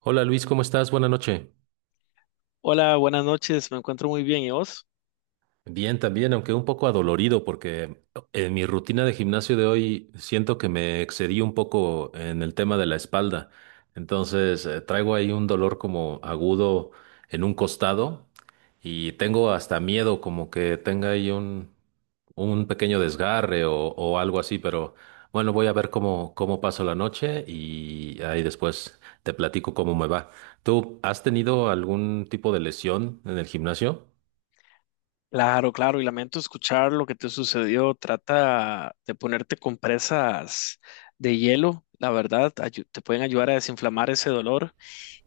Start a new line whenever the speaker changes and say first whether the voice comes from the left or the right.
right: Hola Luis, ¿cómo estás? Buenas noches.
left: Hola, buenas noches, me encuentro muy bien, ¿y vos?
right: Bien, también, aunque un poco adolorido, porque en mi rutina de gimnasio de hoy siento que me excedí un poco en el tema de la espalda. Entonces, traigo ahí un dolor como agudo en un costado y tengo hasta miedo como que tenga ahí un pequeño desgarre o algo así, pero bueno, voy a ver cómo paso la noche y ahí después te platico cómo me va. ¿Tú has tenido algún tipo de lesión en el gimnasio?
left: Claro, claro, y lamento escuchar lo que te sucedió. Trata de ponerte compresas de hielo, la verdad, te pueden ayudar a desinflamar ese dolor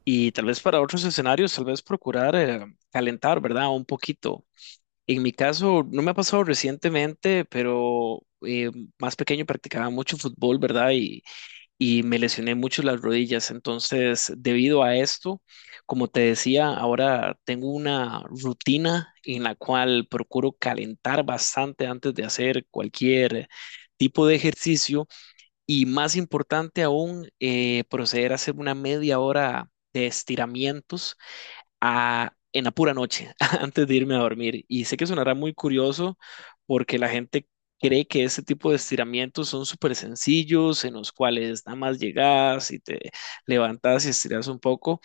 left: y tal vez para otros escenarios, tal vez procurar calentar, ¿verdad? Un poquito. En mi caso, no me ha pasado recientemente, pero eh, más pequeño practicaba mucho fútbol, ¿verdad? Y me lesioné mucho las rodillas. Entonces, debido a esto, como te decía, ahora tengo una rutina en la cual procuro calentar bastante antes de hacer cualquier tipo de ejercicio y más importante aún, proceder a hacer una media hora de estiramientos en la pura noche, antes de irme a dormir. Y sé que sonará muy curioso porque la gente cree que este tipo de estiramientos son súper sencillos, en los cuales nada más llegas y te levantas y estiras un poco,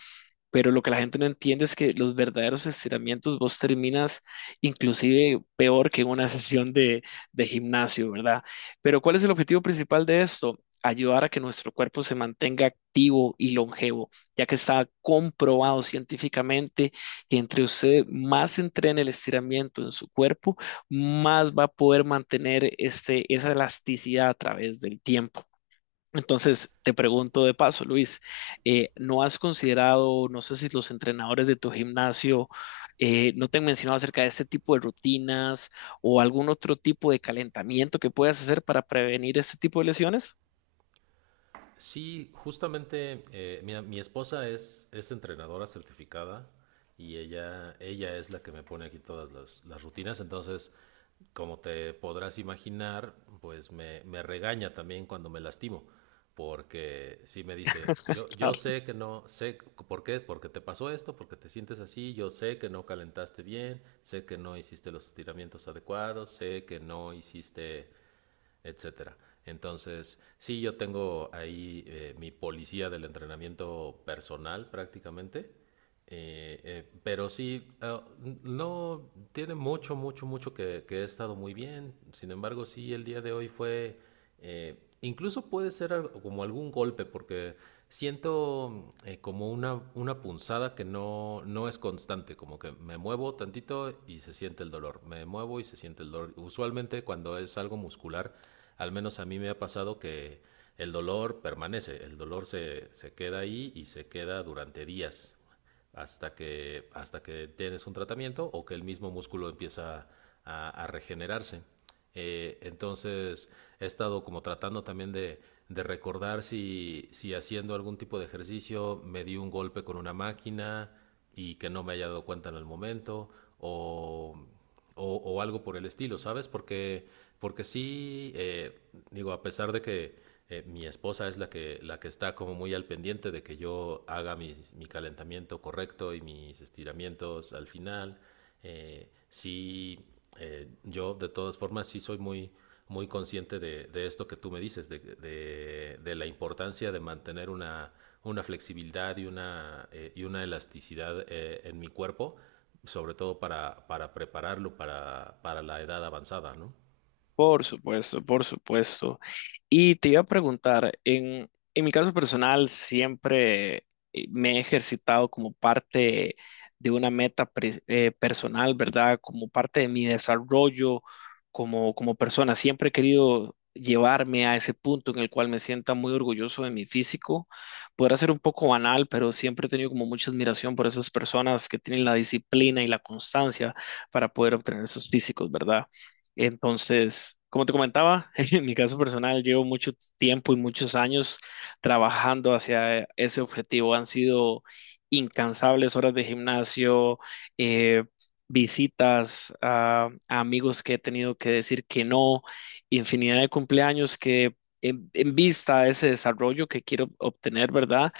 left: pero lo que la gente no entiende es que los verdaderos estiramientos vos terminas inclusive peor que en una sesión de gimnasio, ¿verdad? Pero ¿cuál es el objetivo principal de esto? Ayudar a que nuestro cuerpo se mantenga activo y longevo, ya que está comprobado científicamente que entre usted más entrene el estiramiento en su cuerpo, más va a poder mantener esa elasticidad a través del tiempo. Entonces, te pregunto de paso, Luis, ¿no has considerado? No sé si los entrenadores de tu gimnasio no te han mencionado acerca de este tipo de rutinas o algún otro tipo de calentamiento que puedas hacer para prevenir este tipo de lesiones.
right: Sí, justamente, mira, mi esposa es entrenadora certificada y ella es la que me pone aquí todas las rutinas, entonces, como te podrás imaginar, pues me regaña también cuando me lastimo, porque sí me dice, yo
left: Claro.
right: sé que no, por qué, porque te pasó esto, porque te sientes así, yo sé que no calentaste bien, sé que no hiciste los estiramientos adecuados, sé que no hiciste etcétera. Entonces, sí, yo tengo ahí mi policía del entrenamiento personal prácticamente, pero sí, no tiene mucho, mucho que he estado muy bien. Sin embargo, sí, el día de hoy fue incluso puede ser como algún golpe, porque siento como una punzada que no es constante, como que me muevo tantito y se siente el dolor, me muevo y se siente el dolor. Usualmente cuando es algo muscular, al menos a mí me ha pasado que el dolor permanece, el dolor se queda ahí y se queda durante días hasta hasta que tienes un tratamiento o que el mismo músculo empieza a regenerarse. Entonces he estado como tratando también de recordar si haciendo algún tipo de ejercicio me di un golpe con una máquina y que no me haya dado cuenta en el momento o o algo por el estilo, ¿sabes? Porque, porque sí, digo, a pesar de que mi esposa es la la que está como muy al pendiente de que yo haga mi calentamiento correcto y mis estiramientos al final, eh, sí, yo de todas formas sí soy muy, muy consciente de esto que tú me dices, de la importancia de mantener una flexibilidad y una elasticidad en mi cuerpo sobre todo para prepararlo para la edad avanzada, ¿no?
left: Por supuesto, por supuesto. Y te iba a preguntar, en mi caso personal siempre me he ejercitado como parte de una meta personal, ¿verdad? Como parte de mi desarrollo como persona. Siempre he querido llevarme a ese punto en el cual me sienta muy orgulloso de mi físico. Podrá ser un poco banal, pero siempre he tenido como mucha admiración por esas personas que tienen la disciplina y la constancia para poder obtener esos físicos, ¿verdad? Entonces, como te comentaba, en mi caso personal, llevo mucho tiempo y muchos años trabajando hacia ese objetivo. Han sido incansables horas de gimnasio, eh, visitas a amigos que he tenido que decir que no, infinidad de cumpleaños que en vista a ese desarrollo que quiero obtener, ¿verdad?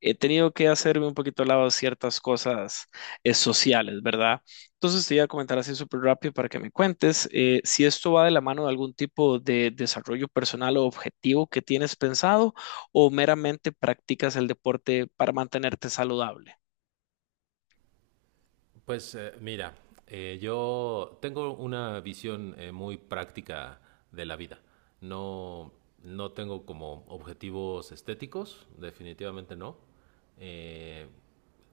left: He tenido que hacerme un poquito al lado de ciertas cosas sociales, ¿verdad? Entonces te iba a comentar así súper rápido para que me cuentes si esto va de la mano de algún tipo de desarrollo personal o objetivo que tienes pensado o meramente practicas el deporte para mantenerte saludable.
right: Pues mira, yo tengo una visión muy práctica de la vida. No, no tengo como objetivos estéticos, definitivamente no. Eh,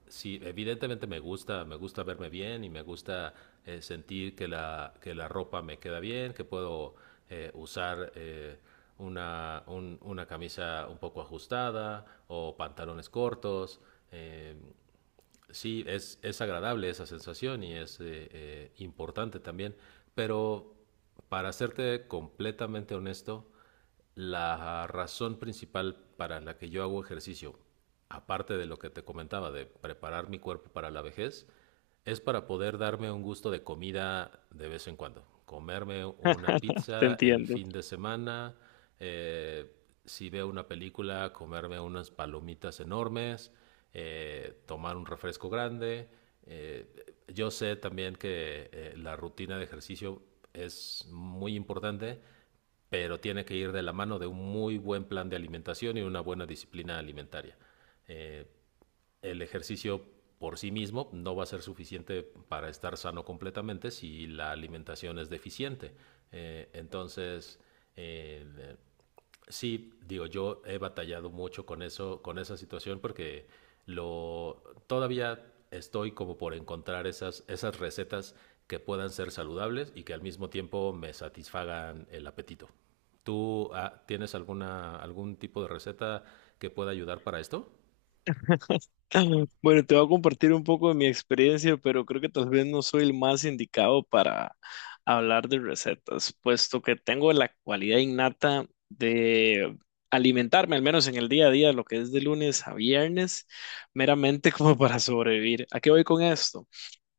right: sí, evidentemente me gusta verme bien y me gusta sentir que que la ropa me queda bien, que puedo usar una camisa un poco ajustada o pantalones cortos. eh, Sí, es agradable esa sensación y es importante también, pero para serte completamente honesto, la razón principal para la que yo hago ejercicio, aparte de lo que te comentaba, de preparar mi cuerpo para la vejez, es para poder darme un gusto de comida de vez en cuando. Comerme una
left: Te
right: pizza el
left: entiendo.
right: fin de semana, eh, si veo una película, comerme unas palomitas enormes, tomar un refresco grande. Eh, yo sé también que la rutina de ejercicio es muy importante, pero tiene que ir de la mano de un muy buen plan de alimentación y una buena disciplina alimentaria. Eh, el ejercicio por sí mismo no va a ser suficiente para estar sano completamente si la alimentación es deficiente. Eh, entonces, eh, sí, digo, yo he batallado mucho con eso, con esa situación, porque lo todavía estoy como por encontrar esas recetas que puedan ser saludables y que al mismo tiempo me satisfagan el apetito. ¿Tú tienes alguna, algún tipo de receta que pueda ayudar para esto?
left: Bueno, te voy a compartir un poco de mi experiencia, pero creo que tal vez no soy el más indicado para hablar de recetas, puesto que tengo la cualidad innata de alimentarme, al menos en el día a día, lo que es de lunes a viernes, meramente como para sobrevivir. ¿A qué voy con esto?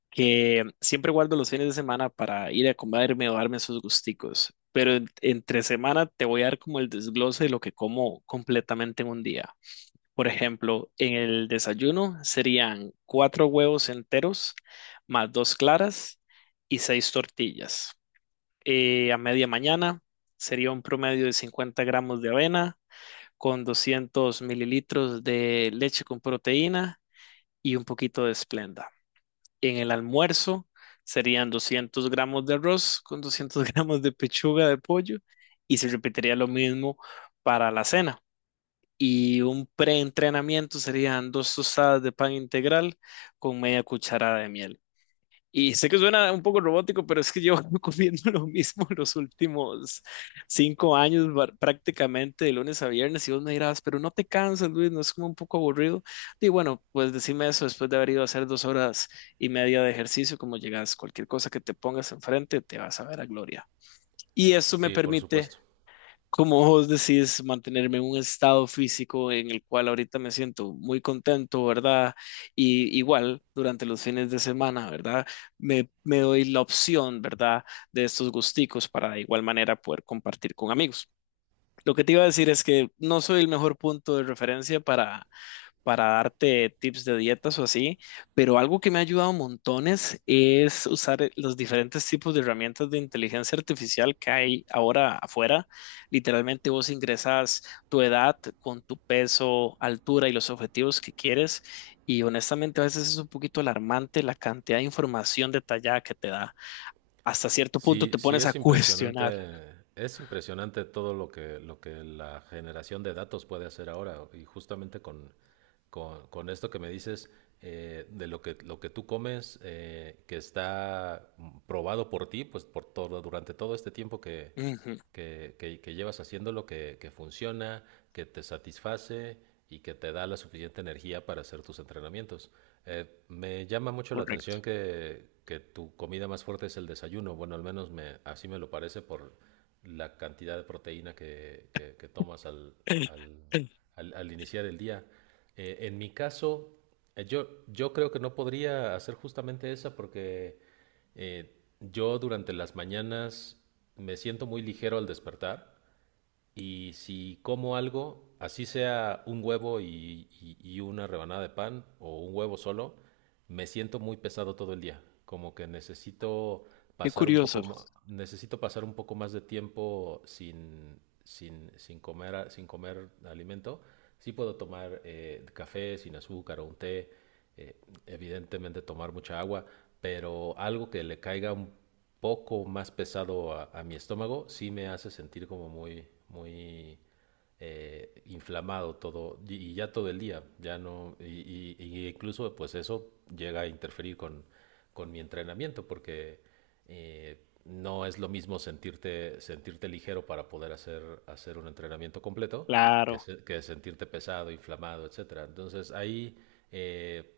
left: Que siempre guardo los fines de semana para ir a comerme o darme esos gusticos, pero entre semana te voy a dar como el desglose de lo que como completamente en un día. Por ejemplo, en el desayuno serían cuatro huevos enteros más dos claras y seis tortillas. A media mañana sería un promedio de 50 gramos de avena con 200 mililitros de leche con proteína y un poquito de Splenda. En el almuerzo serían 200 gramos de arroz con 200 gramos de pechuga de pollo y se repetiría lo mismo para la cena, y un preentrenamiento serían dos tostadas de pan integral con media cucharada de miel. Y sé que suena un poco robótico, pero es que yo comiendo lo mismo los últimos 5 años, prácticamente de lunes a viernes, y vos me dirás, pero no te cansas, Luis, no es como un poco aburrido. Y bueno, pues decime eso después de haber ido a hacer 2 horas y media de ejercicio, como llegas, cualquier cosa que te pongas enfrente, te vas a ver a gloria. Y eso me
right: Sí, por
left: permite,
right: supuesto.
left: como vos decís, mantenerme en un estado físico en el cual ahorita me siento muy contento, ¿verdad? Y igual durante los fines de semana, ¿verdad? Me doy la opción, ¿verdad? De estos gusticos para de igual manera poder compartir con amigos. Lo que te iba a decir es que no soy el mejor punto de referencia para darte tips de dietas o así, pero algo que me ha ayudado montones es usar los diferentes tipos de herramientas de inteligencia artificial que hay ahora afuera. Literalmente vos ingresas tu edad con tu peso, altura y los objetivos que quieres. Y honestamente a veces es un poquito alarmante la cantidad de información detallada que te da. Hasta cierto punto
right: Sí,
left: te
right: sí
left: pones a cuestionar.
right: es impresionante todo lo lo que la generación de datos puede hacer ahora. Y justamente con esto que me dices, de lo lo que tú comes, que está probado por ti, pues por todo, durante todo este tiempo
left: Ujú,
right: que llevas haciéndolo, que funciona, que te satisface y que te da la suficiente energía para hacer tus entrenamientos. Me llama mucho la
left: correcto.
right: atención que tu comida más fuerte es el desayuno. Bueno, al menos así me lo parece por la cantidad de proteína que tomas al- al iniciar el día. En mi caso, yo creo que no podría hacer justamente esa porque eh, yo durante las mañanas me siento muy ligero al despertar y si como algo, así sea un huevo y una rebanada de pan o un huevo solo, me siento muy pesado todo el día. Como que necesito
left: Qué
right: pasar un
left: curioso.
right: poco, necesito pasar un poco más de tiempo sin, sin comer, sin comer alimento. Sí puedo tomar café sin azúcar o un té, eh, evidentemente tomar mucha agua, pero algo que le caiga un poco más pesado a mi estómago sí me hace sentir como muy, muy inflamado todo y ya todo el día, ya no, y incluso pues eso llega a interferir con mi entrenamiento porque eh, no es lo mismo sentirte, sentirte ligero para poder hacer, hacer un entrenamiento completo
left: Claro,
right: que sentirte pesado, inflamado, etcétera. Entonces ahí eh,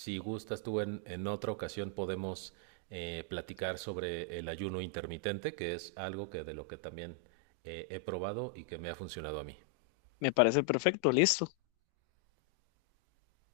right: si gustas tú en otra ocasión podemos platicar sobre el ayuno intermitente, que es algo que de lo que también he probado y que me ha funcionado a mí.
left: me parece perfecto, listo.